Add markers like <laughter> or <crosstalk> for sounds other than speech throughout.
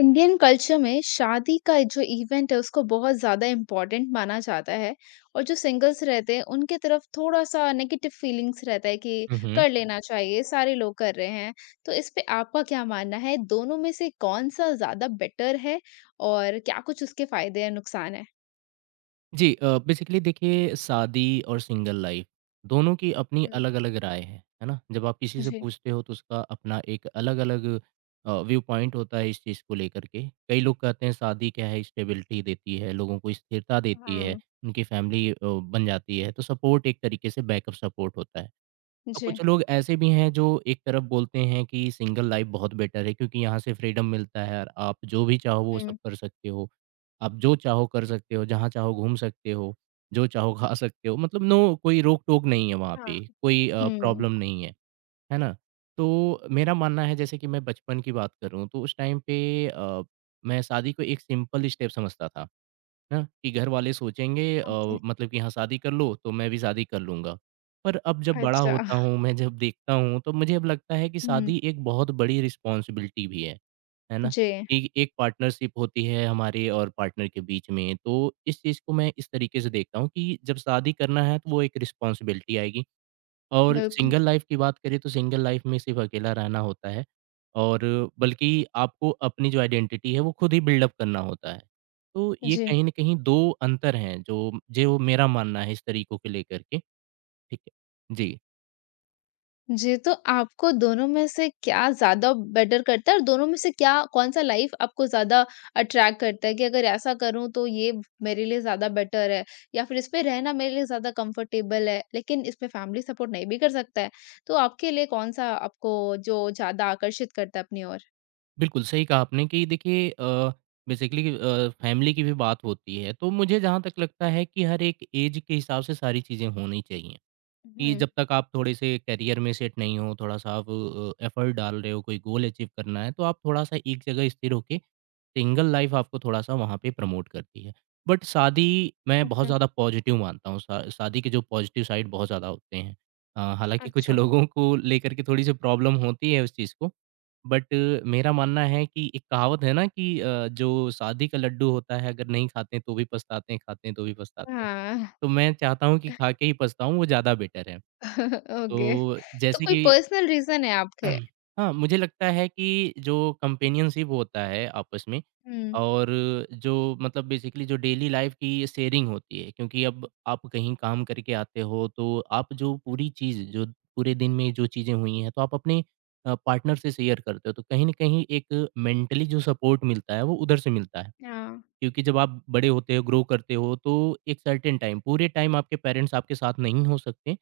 Indian culture में शादी का जो इवेंट है उसको बहुत ज़्यादा इम्पोर्टेंट माना जाता है। और जो सिंगल्स रहते हैं उनके तरफ थोड़ा सा नेगेटिव फीलिंग्स रहता है कि हुँ, हुँ। कर लेना चाहिए, सारे लोग कर रहे हैं। तो इस पे आपका क्या मानना है, दोनों में से कौन सा ज़्यादा बेटर है और क्या कुछ उसके फायदे हैं, नुकसान है? जी, बेसिकली देखिए शादी और सिंगल लाइफ़ दोनों की अपनी हम्म। अलग-अलग राय है ना? जब आप किसी से जी। पूछते हो तो उसका अपना एक अलग-अलग व्यू पॉइंट होता है इस चीज़ को लेकर के। कई लोग कहते हैं शादी क्या है, स्टेबिलिटी देती है, लोगों को स्थिरता देती है, हाँ। उनकी फैमिली बन जाती है, तो सपोर्ट एक तरीके से बैकअप सपोर्ट होता है। और जी। कुछ लोग ऐसे भी हैं जो एक तरफ बोलते हैं कि सिंगल लाइफ बहुत बेटर है, क्योंकि यहाँ से फ्रीडम मिलता है और आप जो भी चाहो वो सब हम्म। कर सकते हो, आप जो चाहो कर सकते हो, जहाँ चाहो घूम सकते हो, जो चाहो <laughs> खा सकते हो, मतलब नो कोई रोक टोक नहीं है, वहाँ हाँ। पे कोई हम्म। प्रॉब्लम नहीं है, है ना? तो मेरा मानना है, जैसे कि मैं बचपन की बात करूँ तो उस टाइम पे अ, मैं शादी को एक सिंपल स्टेप समझता था, ना कि घर वाले सोचेंगे, ओके। मतलब कि हाँ शादी कर लो तो मैं भी शादी कर लूँगा। पर अब जब बड़ा अच्छा। होता हूँ, मैं जब देखता हूँ तो मुझे अब लगता है कि हम्म। शादी एक बहुत बड़ी रिस्पॉन्सिबिलिटी भी है। है ना? जी। कि एक पार्टनरशिप होती है हमारे और पार्टनर के बीच में। तो इस चीज़ को मैं इस तरीके से देखता हूँ कि जब शादी करना है तो वो एक रिस्पॉन्सिबिलिटी आएगी। और बिल्कुल। सिंगल लाइफ़ की बात करें तो सिंगल लाइफ़ में सिर्फ़ अकेला रहना होता है, और बल्कि आपको अपनी जो आइडेंटिटी है वो खुद ही बिल्ड अप करना होता है। तो ये जी। कहीं न कहीं 2 अंतर हैं जो जो मेरा मानना है इस तरीकों को लेकर के, ठीक है। जी, जी, तो आपको दोनों में से क्या ज़्यादा बेटर करता है और दोनों में से क्या कौन-सा लाइफ़ आपको ज़्यादा अट्रैक्ट करता है कि अगर ऐसा करूँ तो ये मेरे लिए ज़्यादा बेटर है, या फिर इसपे रहना मेरे लिए ज़्यादा कंफर्टेबल है, लेकिन इसमें फैमिली सपोर्ट नहीं भी कर सकता है। तो आपके लिए कौन-सा आपको जो ज़्यादा आकर्षित करता है अपनी ओर? बिल्कुल सही कहा आपने कि देखिए, बेसिकली फ़ैमिली की भी बात होती है, तो मुझे जहाँ तक लगता है कि हर एक ऐज के हिसाब से सारी चीज़ें होनी चाहिए। कि हुँ। जब तक आप थोड़े से करियर में सेट नहीं हो, थोड़ा-सा आप एफर्ट डाल रहे हो, कोई गोल अचीव करना है, तो आप थोड़ा-सा एक जगह स्थिर होके सिंगल लाइफ़ आपको थोड़ा-सा वहाँ पे प्रमोट करती है। बट शादी मैं बहुत ओके। ज़्यादा पॉज़िटिव मानता हूँ, शा शादी के जो पॉज़िटिव साइड बहुत ज़्यादा होते हैं। हालाँकि कुछ अच्छा। लोगों को लेकर के थोड़ी-सी प्रॉब्लम होती है उस चीज़ को, बट मेरा मानना है कि एक कहावत है ना कि जो शादी का लड्डू होता है अगर नहीं खाते हैं तो भी पछताते हैं, खाते हैं तो भी पछताते हैं। हाँ। तो मैं चाहता हूँ कि खा के ही पछताऊँ, वो ज़्यादा बेटर है। <laughs> ओके। तो तो जैसे कोई कि पर्सनल रीज़न है आपके? <clears throat> हाँ, मुझे लगता है कि जो कंपेनियनशिप होता है आपस में, हुँ। और जो मतलब बेसिकली जो डेली लाइफ की शेयरिंग होती है, क्योंकि अब आप कहीं काम करके आते हो तो आप जो पूरी चीज़ जो पूरे दिन में जो चीज़ें हुई हैं, तो आप अपने पार्टनर से शेयर करते हो, तो कहीं न कहीं एक मेंटली जो सपोर्ट मिलता है वो उधर से मिलता है। हाँ, क्योंकि जब आप बड़े होते हो, ग्रो करते हो, तो एक सर्टेन टाइम पूरे टाइम आपके पेरेंट्स आपके साथ नहीं हो सकते।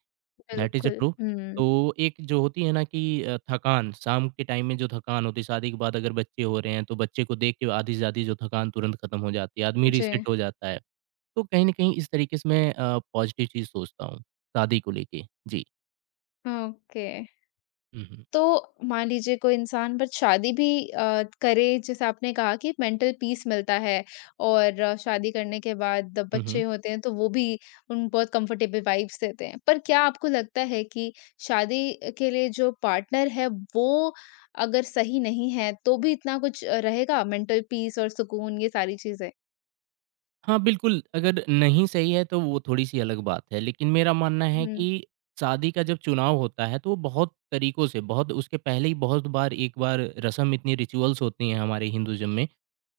दैट इज़ अ बिल्कुल। ट्रू। हुँ। तो एक जो होती है ना कि थकान, शाम के टाइम में जो थकान होती है, शादी के बाद अगर बच्चे हो रहे हैं, तो बच्चे को देख के आधी से आधी जो थकान तुरंत खत्म हो जाती है, आदमी जी। रीसेट हो जाता है। तो कहीं न कहीं इस तरीके से मैं पॉज़िटिव चीज़ सोचता हूँ, शादी को लेके। जी। ओके। हुँ, हुँ। तो मान लीजिए कोई इंसान बट शादी भी करे, जैसे आपने कहा कि मेंटल पीस मिलता है और शादी करने के बाद जब हुँ, हुँ। बच्चे होते हैं तो वो भी उन बहुत कंफर्टेबल वाइब्स देते हैं। पर क्या आपको लगता है कि शादी के लिए जो पार्टनर है वो अगर सही नहीं है तो भी इतना कुछ रहेगा मेंटल पीस और सुकून, ये सारी चीजें? हाँ, बिल्कुल, अगर नहीं सही है तो वो थोड़ी-सी अलग बात है, लेकिन मेरा मानना है हम्म। कि शादी का जब चुनाव होता है, तो वो बहुत तरीकों से, बहुत उसके पहले ही बहुत बार एक बार रस्म, इतनी रिचुअल्स होती हैं हमारे हिंदुइज़्म में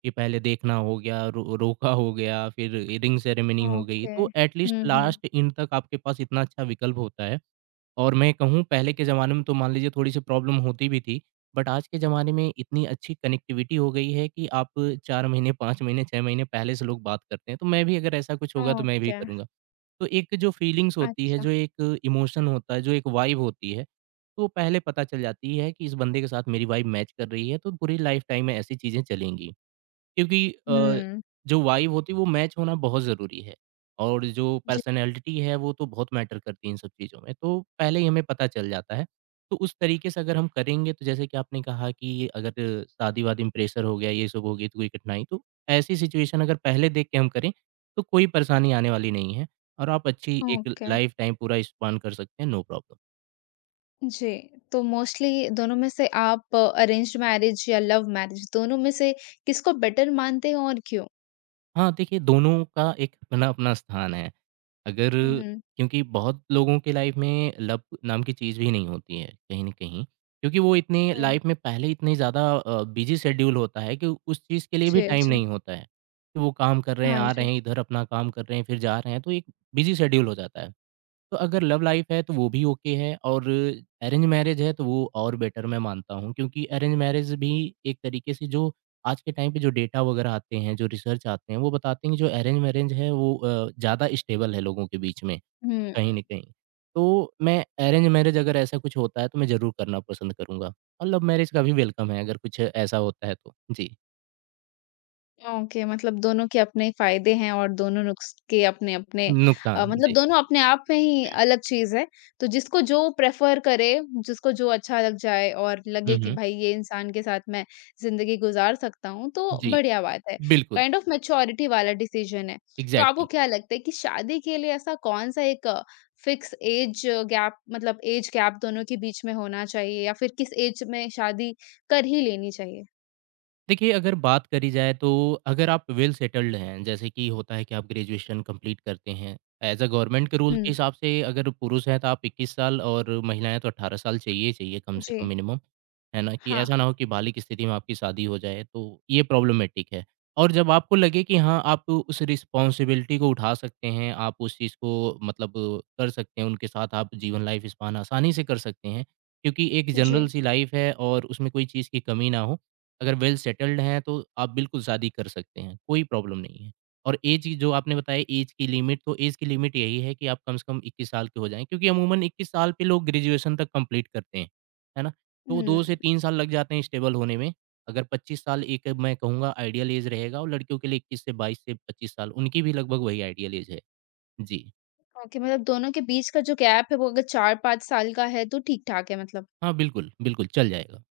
कि पहले देखना हो गया, रो रोका हो गया, फिर रिंग सेरेमनी हो गई, ओके। तो at least hmm. Hmm. Last end तक आपके पास इतना अच्छा विकल्प होता है। और मैं कहूँ पहले के ज़माने में तो मान लीजिए थोड़ी-सी प्रॉब्लम होती भी थी, बट आज के ज़माने में इतनी अच्छी कनेक्टिविटी हो गई है कि आप 4 महीने, 5 महीने, 6 महीने पहले से लोग बात करते हैं, तो मैं भी अगर ऐसा कुछ होगा तो मैं भी ओके। करूँगा। तो एक जो फीलिंग्स होती है, अच्छा। जो एक इमोशन होता है, जो एक वाइब होती है, तो पहले पता चल जाती है कि इस बंदे के साथ मेरी वाइब मैच कर रही है, तो पूरी लाइफ़ टाइम में ऐसी चीज़ें चलेंगी। क्योंकि हम्म। जो वाइब होती है वो मैच होना बहुत ज़रूरी है, और जो जी। पर्सनैलिटी है वो तो बहुत मैटर करती है इन सब चीज़ों में, तो पहले ही हमें पता चल जाता है। तो उस तरीके से अगर हम करेंगे तो जैसे कि आपने कहा कि अगर शादी-वादी में प्रेशर हो गया, ये सब हो गई तो कोई कठिनाई, तो ऐसी सिचुएशन अगर पहले देख के हम करें, तो कोई परेशानी आने वाली नहीं है, और आप अच्छी एक ओके। लाइफ़ टाइम पूरा स्पान कर सकते हैं, नो प्रॉब्लम। जी, तो मोस्टली दोनों में से आप अरेंज्ड मैरिज या लव मैरिज, दोनों में से किसको बेटर मानते हैं और क्यों? हाँ, देखिए दोनों का एक अपना-अपना स्थान है। अगर हुँ, हुँ। क्योंकि बहुत लोगों के लाइफ़ में लव नाम की चीज़ भी नहीं होती है, कहीं न कहीं। क्योंकि वो इतने हुँ। लाइफ़ में पहले इतने ज़्यादा बिज़ी शेड्यूल होता है कि उस चीज़ के लिए भी जी, टाइम जी। नहीं होता है। कि वो काम कर रहे हैं, हाँ आ रहे जी। हैं, इधर अपना काम कर रहे हैं, फिर जा रहे हैं, तो एक बिज़ी शेड्यूल हो जाता है। तो अगर लव लाइफ है तो वो भी ओके है, और अरेंज मैरिज है तो वो और बेटर मैं मानता हूँ, क्योंकि अरेंज मैरिज भी एक तरीके से जो आज के टाइम पे जो डेटा वगैरह आते हैं, जो रिसर्च आते हैं, वो बताते हैं कि जो अरेंज मैरिज है वो ज़्यादा स्टेबल है लोगों के बीच में, कहीं ना हुँ। कहीं। तो मैं अरेंज मैरिज अगर ऐसा कुछ होता है तो मैं ज़रूर करना पसंद करूंगा, और लव मैरिज का भी वेलकम है अगर कुछ ऐसा होता है तो। जी, ओके, मतलब दोनों के अपने फ़ायदे हैं और दोनों नुक्स के अपने-अपने नुकसान। मतलब जी। दोनों अपने आप में ही अलग चीज़ है। तो जिसको जो प्रेफ़र करे, जिसको जो अच्छा लग जाए और हम्म, लगे कि हम्म। भाई ये इंसान के साथ मैं ज़िंदगी गुज़ार सकता हूँ, तो जी। बढ़िया बात है। बिल्कुल। काइंड ऑफ़ मैच्योरिटी वाला डिसीज़न है। तो आपको एग्जैक्टली। क्या लगता है कि शादी के लिए ऐसा कौन-सा एक फ़िक्स ऐज गैप, मतलब ऐज गैप दोनों के बीच में होना चाहिए, या फिर किस ऐज में शादी कर ही लेनी चाहिए? देखिए, अगर बात करी जाए तो, अगर आप वेल सेटल्ड हैं, जैसे कि होता है कि आप ग्रेजुएशन कंप्लीट करते हैं। एज़ अ गवर्नमेंट के रूल हुँ। के हिसाब से अगर पुरुष हैं तो आप 21 साल और महिला हैं तो 18 साल चाहिए ही चाहिए कम से जी। कम मिनिमम, है ना? कि हाँ, ऐसा ना हाँ। हो कि बालिग़ स्थिति में आपकी शादी हो जाए, तो ये प्रॉब्लमैटिक है। और जब आपको लगे कि हाँ, आप उस रिस्पॉन्सिबिलिटी को उठा सकते हैं, आप उस चीज़ को मतलब कर सकते हैं, उनके साथ आप जीवन लाइफ़ स्पान आसानी से कर सकते हैं, क्योंकि एक जनरल जी। सी लाइफ़ है और उसमें कोई चीज़ की कमी ना हो। अगर वेल सेटल्ड हैं तो आप बिल्कुल शादी कर सकते हैं, कोई प्रॉब्लम नहीं है। और ऐज की जो आपने बताया ऐज की लिमिट, तो ऐज की लिमिट यही है कि आप कम से कम 21 साल के हो जाएँ, क्योंकि अमूमन 21 साल पे लोग ग्रेजुएशन तक कंप्लीट करते हैं, है ना? तो हुँ। 2 से 3 साल लग जाते हैं स्टेबल होने में। अगर 25 साल एक मैं कहूँगा आइडियल ऐज रहेगा, और लड़कियों के लिए 21 से 22 से 25 साल, उनकी भी लगभग वही आइडियल ऐज है। जी। ओके, मतलब दोनों के बीच का जो गैप है वो अगर 4-5 साल का है तो ठीक-ठाक है मतलब। हाँ, बिल्कुल, बिल्कुल चल जाएगा।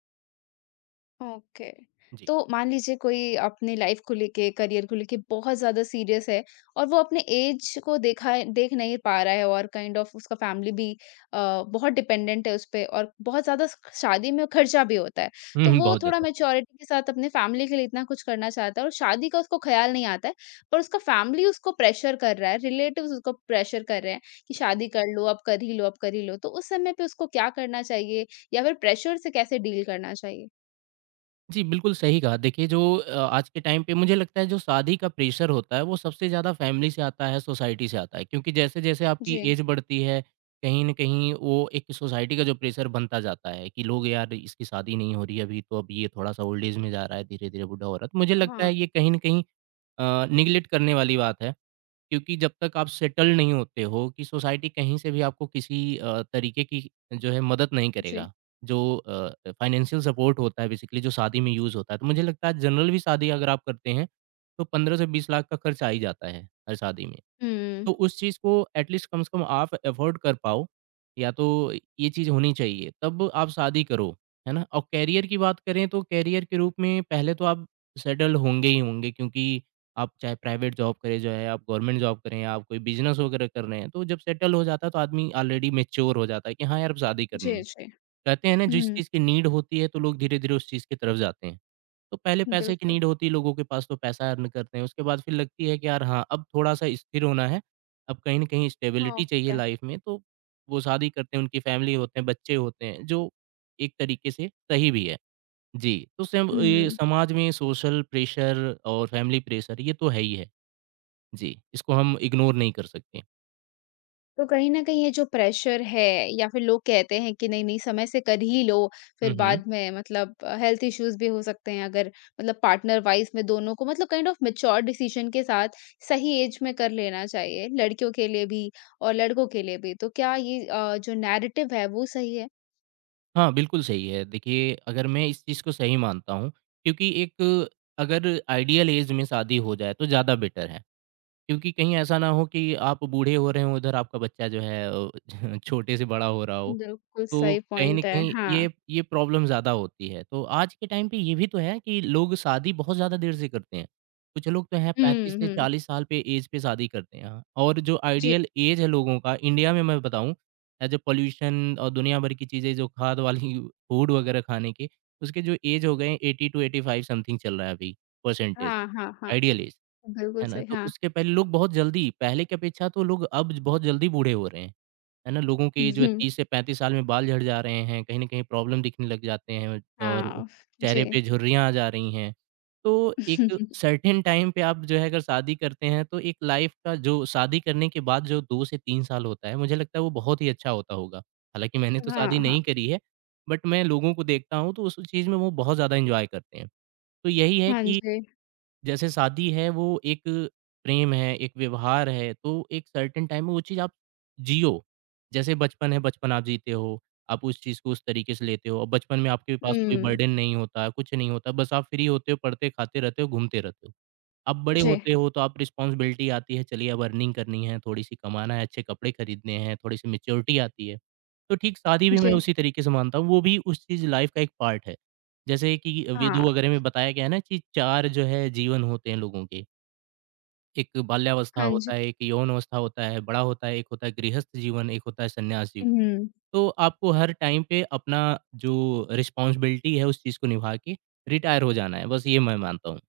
ओके। जी। तो मान लीजिए कोई अपनी लाइफ़ को लेके, करियर को लेके बहुत ज़्यादा सीरियस है और वो अपने ऐज को देखा है, देख नहीं पा रहा है, और काइंड ऑफ़ उसका फ़ैमिली भी अ, बहुत डिपेंडेंट है उस पे, और बहुत ज़्यादा स शादी में खर्चा भी होता है। हुँ, तो हुँ, वो बहुत थोड़ा ज़्यादा। मैच्योरिटी के साथ अपने फ़ैमिली के लिए इतना कुछ करना चाहता है और शादी का उसको ख़्याल नहीं आता है, पर उसका फ़ैमिली उसको प्रेशर कर रहा है, रिलेटिव्स उसको प्रेशर कर रहे हैं कि शादी कर लो, अब कर ही लो, अब कर ही लो। तो उस समय पे उसको क्या करना चाहिए या फिर प्रेशर से कैसे डील करना चाहिए? जी, बिल्कुल सही कहा। देखिए जो आज के टाइम पे मुझे लगता है जो शादी का प्रेशर होता है, वो सबसे ज़्यादा फैमिली से आता है, सोसाइटी से आता है। क्योंकि जैसे-जैसे आपकी जी। ऐज बढ़ती है, कहीं न कहीं वो एक सोसाइटी का जो प्रेशर बनता जाता है कि लोग यार इसकी शादी नहीं हो रही है अभी, तो अब ये थोड़ा-सा ओल्ड ऐज में जा रहा है, धीरे-धीरे बूढ़ा हो रहा है। तो मुझे लगता हाँ, है ये कहीं न कहीं नेगलेक्ट करने वाली बात है। क्योंकि जब तक आप सेटल नहीं होते हो कि सोसाइटी कहीं से भी आपको किसी तरीके की जो है मदद नहीं जी। करेगा। जो फाइनेंशियल सपोर्ट होता है बेसिकली जो शादी में यूज़ होता है। तो मुझे लगता है जनरल भी शादी अगर आप करते हैं, तो 15 से 20 लाख का खर्च आ ही जाता है, हर शादी में। हुँ। तो उस चीज़ को एटलीस्ट कम से कम आप अफ़ोर्ड कर पाओ, या तो ये चीज़ होनी चाहिए, तब आप शादी करो, है ना? और करियर की बात करें तो करियर के रूप में पहले तो आप सेटल होंगे ही होंगे क्योंकि आप चाहे प्राइवेट जॉब करें, चाहे आप गवर्नमेंट जॉब करें, आप कोई बिज़नेस वगैरह कर रहे हैं, तो जब सेटल हो जाता है तो आदमी ऑलरेडी मैच्योर हो जाता है कि हाँ यार, अब शादी करनी जी, है। जी। कहते हैं ना जिस हुँ, चीज़ की नीड होती है तो लोग धीरे-धीरे उस चीज़ की तरफ जाते हैं। तो पहले पैसे की बिल्कुल। नीड होती है लोगों के पास तो पैसा अर्न करते हैं, उसके बाद फिर लगती है कि यार हाँ, अब थोड़ा-सा स्थिर होना है, अब कहीं न कहीं स्टेबिलिटी चाहिए ओके। लाइफ में तो वो शादी करते हैं, उनकी फैमिली होते हैं, बच्चे होते हैं, जो एक तरीके से सही भी है। जी, तो सेम ये हुँ, समाज में सोशल प्रेशर और फैमिली प्रेशर ये तो है ही है। जी, इसको हम इग्नोर नहीं कर सकते। तो कहीं न कहीं ये जो प्रेशर है या फिर लोग कहते हैं कि नहीं-नहीं समय से कर ही लो, हुँ, फिर हुँ। बाद में मतलब हेल्थ इश्यूज़ भी हो सकते हैं अगर, मतलब पार्टनर वाइज़ में दोनों को मतलब काइंड ऑफ मैच्योर डिसीज़न के साथ सही एज में कर लेना चाहिए, लड़कियों के लिए भी और लड़कों के लिए भी। तो क्या ये जो नैरेटिव है वो सही है? हाँ, बिल्कुल सही है। देखिए, अगर मैं इस चीज़ को सही मानता हूँ क्योंकि एक अगर आइडियल ऐज में शादी हो जाए तो ज़्यादा बेटर है। क्योंकि कहीं ऐसा ना हो कि आप बूढ़े हो रहे हो उधर आपका बच्चा जो है <laughs> छोटे से बड़ा हो रहा हो। बिल्कुल तो सही कहीं न पॉइंट है। कहीं हाँ। ये प्रॉब्लम ज़्यादा होती है। तो आज के टाइम पे ये भी तो है कि लोग शादी बहुत ज़्यादा देर से करते हैं। कुछ लोग तो हैं 35 हुँ, से हुँ। 40 साल पे एज पे शादी करते हैं हाँ। और जो जी। आइडियल एज है लोगों का इंडिया में मैं बताऊँ एज़ अ पॉल्यूशन और दुनिया भर की चीज़ें जो खाद वाली <laughs> फूड वगैरह खाने के उसके जो एज हो गए हैं 80 टू 85 समथिंग चल रहा है अभी परसेंटेज, हाँ, हाँ, हाँ। Ideal age. बिल्कुल है ना? सही, तो हाँ। उसके पहले लोग बहुत जल्दी पहले की अपेक्षा तो लोग अब बहुत जल्दी बूढ़े हो रहे हैं, है ना? लोगों हुँ, के जो है हुँ। 30 से 35 साल में बाल झड़ जा रहे हैं, कहीं न कहीं प्रॉब्लम दिखने लग जाते हैं और हाँ, चेहरे जी। पे झुर्रियाँ आ जा रही हैं। तो एक <laughs> सर्टेन टाइम पे आप जो है अगर शादी करते हैं तो एक लाइफ़ का जो शादी करने के बाद जो 2 से 3 साल होता है, मुझे लगता है वो बहुत ही अच्छा होता होगा। हालाँकि मैंने तो हाँ, शादी हाँ। नहीं करी है, बट मैं लोगों को देखता हूँ तो उस चीज़ में वो बहुत ज़्यादा एन्जॉय करते हैं। तो यही है हाँ कि जी। जैसे शादी है वो एक प्रेम है, एक व्यवहार है, तो एक सर्टेन टाइम में वो चीज़ आप जियो। जैसे बचपन है, बचपन आप जीते हो, आप उस चीज़ को उस तरीके से लेते हो और बचपन में आपके पास कोई हुँ। बर्डन नहीं होता, कुछ नहीं होता, बस आप फ्री होते हो, पढ़ते, खाते रहते हो, घूमते रहते हो। अब बड़े जी, होते हो तो आप रिस्पॉन्सिबिलिटी आती है, चलिए अब अर्निंग करनी है, थोड़ी-सी कमाना है, अच्छे कपड़े खरीदने हैं, थोड़ी-सी मैच्योरिटी आती है। तो ठीक शादी भी मैं जी। उसी तरीके से मानता हूँ, वो भी उस चीज़ लाइफ़ का एक पार्ट है। जैसे कि हाँ, वेदों वगैरह में बताया गया है ना कि 4 जो है जीवन होते हैं लोगों के, एक बाल्यावस्था हाँ जी। होता है, एक यौन अवस्था होता है, बड़ा होता है, एक होता है गृहस्थ जीवन, एक होता है सन्यास जीवन। हुँ। तो आपको हर टाइम पे अपना जो रिस्पॉन्सिबिलिटी है उस चीज़ को निभा के रिटायर हो जाना है, बस ये मैं मानता हूँ।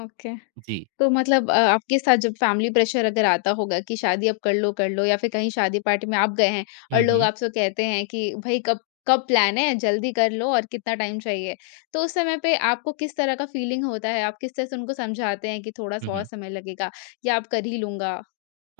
ओके। जी। तो मतलब आपके साथ जब फैमिली प्रेशर अगर आता होगा कि शादी अब कर लो, कर लो, या फिर कहीं शादी पार्टी में आप गए हैं हुँ, और लोग हुँ। आपसे कहते हैं कि भई कब कब प्लान है? जल्दी कर लो और कितना टाइम चाहिए? तो उस समय पे आपको किस तरह का फीलिंग होता है? आप किस तरह से उनको समझाते हैं कि हुँ, थोड़ा-सा और हुँ। समय लगेगा या आप कर ही लूँगा?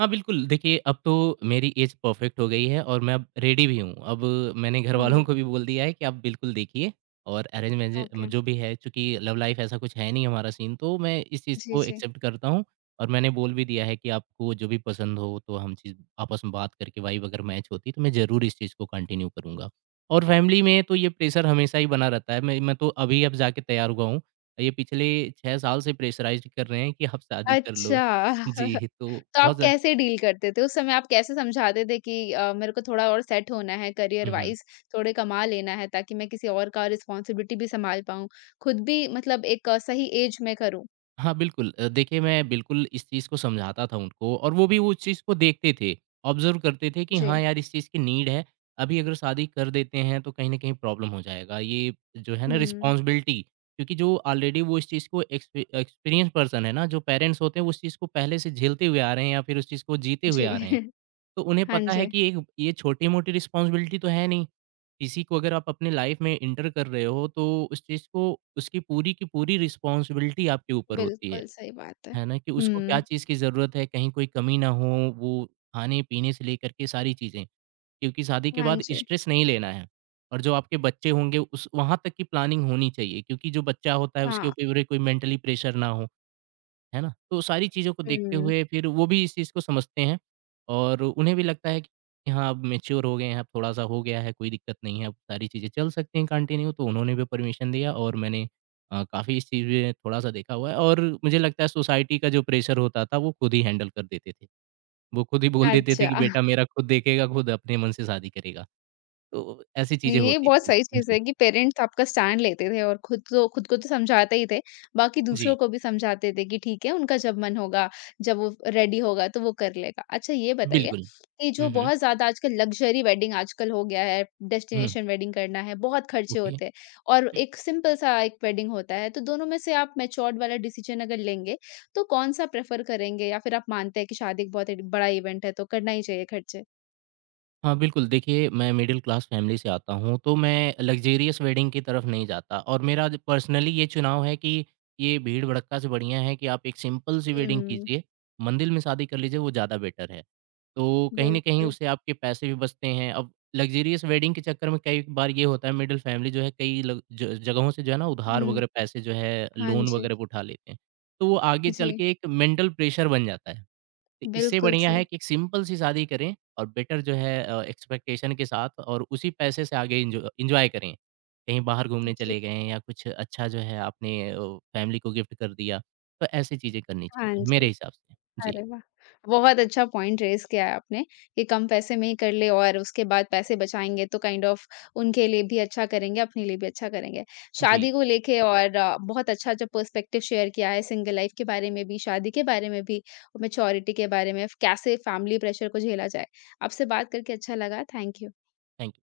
हाँ, बिल्कुल। देखिए, अब तो मेरी ऐज परफ़ेक्ट हो गई है और मैं अब रेडी भी हूँ। अब मैंने घरवालों हुँ। को भी बोल दिया है कि आप बिल्कुल देखिए और अरेंज मैरेज म ओके। जो भी है, चूँकि लव लाइफ़ ऐसा कुछ है नहीं हमारा सीन, तो मैं इस चीज़ जी, को जी। एक्सेप्ट करता हूँ और मैंने बोल भी दिया है कि आपको जो भी पसंद हो, तो हम चीज़ आपस में बात करके वाइब अगर मैच होती, तो मैं ज़रूर इस चीज़ को कंटिन्यू करूँगा। और फ़ैमिली में तो ये प्रेशर हमेशा ही बना रहता है। मैं तो अभी अब जाके तैयार हुआ हूँ। ये पिछले 6 साल से प्रेशराइज़्ड कर रहे हैं कि आप शादी कर लो। अच्छा। <laughs> जी, तो तो बहुत आप ज़्या कैसे डील करते थे? उस समय आप कैसे समझाते थे कि मेरे को थोड़ा और सेट होना है करियर हुँ, हुँ। वाइज़, थोड़े कमा लेना है ताकि मैं किसी और का रिस्पॉन्सिबिलिटी भी सँभाल पाऊँ, खुद भी मतलब एक सही ऐज में करूँ? हाँ, बिल्कुल देखिए मैं बिल्कुल इस चीज़ को समझाता था उनको और वो भी वो उस चीज़ को देखते थे, ऑब्ज़र्व करते थे कि जी। हाँ, यार इस चीज़ की नीड है, अभी अगर शादी कर देते हैं तो कहीं न कहीं प्रॉब्लम हो जाएगा। ये जो है ना हुँ। रिस्पॉन्सिबिलिटी क्योंकि जो ऑलरेडी वो इस चीज़ को एक्सपीरियंस पर्सन है ना, जो पेरेंट्स होते हैं, वो उस चीज़ को पहले से झेलते हुए आ रहे हैं या फिर उस चीज़ को जीते हुए जी। आ रहे हैं। <laughs> तो उन्हें हाँ पता है जी। कि एक ये छोटी-मोटी रिस्पॉन्सिबिलिटी तो है नहीं। किसी को अगर आप अपने लाइफ में एंटर कर रहे हो तो उस चीज़ को उसकी पूरी की पूरी रिस्पॉन्सिबिलिटी आपके ऊपर होती है। बिल्कुल सही बात है। है ना? कि उसको क्या हुँ। चीज़ की ज़रूरत है, कहीं कोई कमी ना हो, वो खाने-पीने से लेकर के सारी चीज़ें। क्योंकि शादी के हाँ बाद जी। स्ट्रेस नहीं लेना है और जो आपके बच्चे होंगे उस वहाँ तक की प्लानिंग होनी चाहिए क्योंकि जो बच्चा होता है उसके हाँ। ऊपर कोई मेंटली प्रेशर ना हो। है ना? तो सारी चीज़ों को देखते हुँ। हुए फिर वो भी इस चीज़ को समझते हैं और उन्हें भी लगता है कि हाँ, अब मैच्योर हो गए हैं, अब थोड़ा-सा हो गया है, कोई दिक्कत नहीं है, अब सारी चीज़ें चल सकती हैं कंटिन्यू, तो उन्होंने भी परमिशन दिया और मैंने काफ़ी इस चीज़ में थोड़ा-सा देखा हुआ है और मुझे लगता है सोसाइटी का जो प्रेशर होता था, वो खुद ही हैंडल कर देते थे। वो खुद ही बोल देते थे अच्छा। कि बेटा मेरा खुद देखेगा, खुद अपने मन से शादी करेगा। तो ऐसी चीज़ें ये होती बहुत थी। सही चीज़ जी। है कि पेरेंट्स आपका स्टैंड लेते थे और खुद तो खुद को तो समझाते ही थे, बाकी जी, दूसरों को भी समझाते थे कि ठीक है, उनका जब मन होगा, जब वो रेडी होगा तो वो कर लेगा। अच्छा, ये बताइए बिल्कुल। कि जो हुँ, हुँ। बहुत ज़्यादा आजकल लग्ज़री वेडिंग आजकल हो गया है, हुँ, डेस्टिनेशन वेडिंग करना है, बहुत खर्चे ओके। होते हैं और एक सिंपल सा एक वेडिंग होता है, तो दोनों में से आप मैच्योर्ड वाला डिसीज़न अगर लेंगे, तो कौन-सा प्रेफ़र करेंगे, या फिर आप मानते हैं कि शादी एक बहुत बड़ा इवेंट है तो करना ही चाहिए खर्चे? हाँ, बिल्कुल। देखिए, मैं मिडल क्लास फैमिली से आता हूँ, तो मैं लग्ज़रियस वेडिंग की तरफ नहीं जाता और मेरा ज पर्सनली ये चुनाव है कि ये भीड़-भड़क्का से बढ़िया है कि आप एक सिंपल-सी वेडिंग हुँ, कीजिए, मंदिर में शादी कर लीजिए, वो ज़्यादा बेटर है। तो कहीं न कहीं बिल्कुल। उससे आपके पैसे भी बचते हैं। अब लग्ज़रियस वेडिंग के चक्कर में कई बार ये होता है मिडल फैमिली जो है कई लग ज जगहों से जो है ना उधार हुँ, वगैरह पैसे जो है, हाँ लोन जी। वगैरह पे उठा लेते हैं। तो वो आगे चल जी, के एक मेंटल प्रेशर बन जाता है। तो इससे बिल्कुल बढ़िया है सही। कि एक सिंपल सी शादी करें और बेटर जो है एक्सपेक्टेशन के साथ और उसी पैसे से आगे एन्जॉय करें। कहीं बाहर घूमने जी, चले गए या कुछ अच्छा जो है आपने फैमिली को गिफ्ट कर दिया। तो ऐसी चीज़ें करनी हाँ चाहिए मेरे जी। हिसाब से। जी, अरे वाह! बहुत अच्छा पॉइंट रेज़ किया है आपने कि कम पैसे में ही कर ले और उसके बाद पैसे बचाएँगे तो काइंड ऑफ़ उनके लिए भी अच्छा करेंगे, अपने लिए भी अच्छा करेंगे। जी। शादी को लेके और बहुत अच्छा जो पर्सपेक्टिव शेयर किया है, सिंगल लाइफ़ के बारे में भी, शादी के बारे में भी, मैच्योरिटी के बारे में, कैसे फैमिली प्रेशर को झेला जाए। आपसे बात करके अच्छा लगा, थैंक यू। Thank you.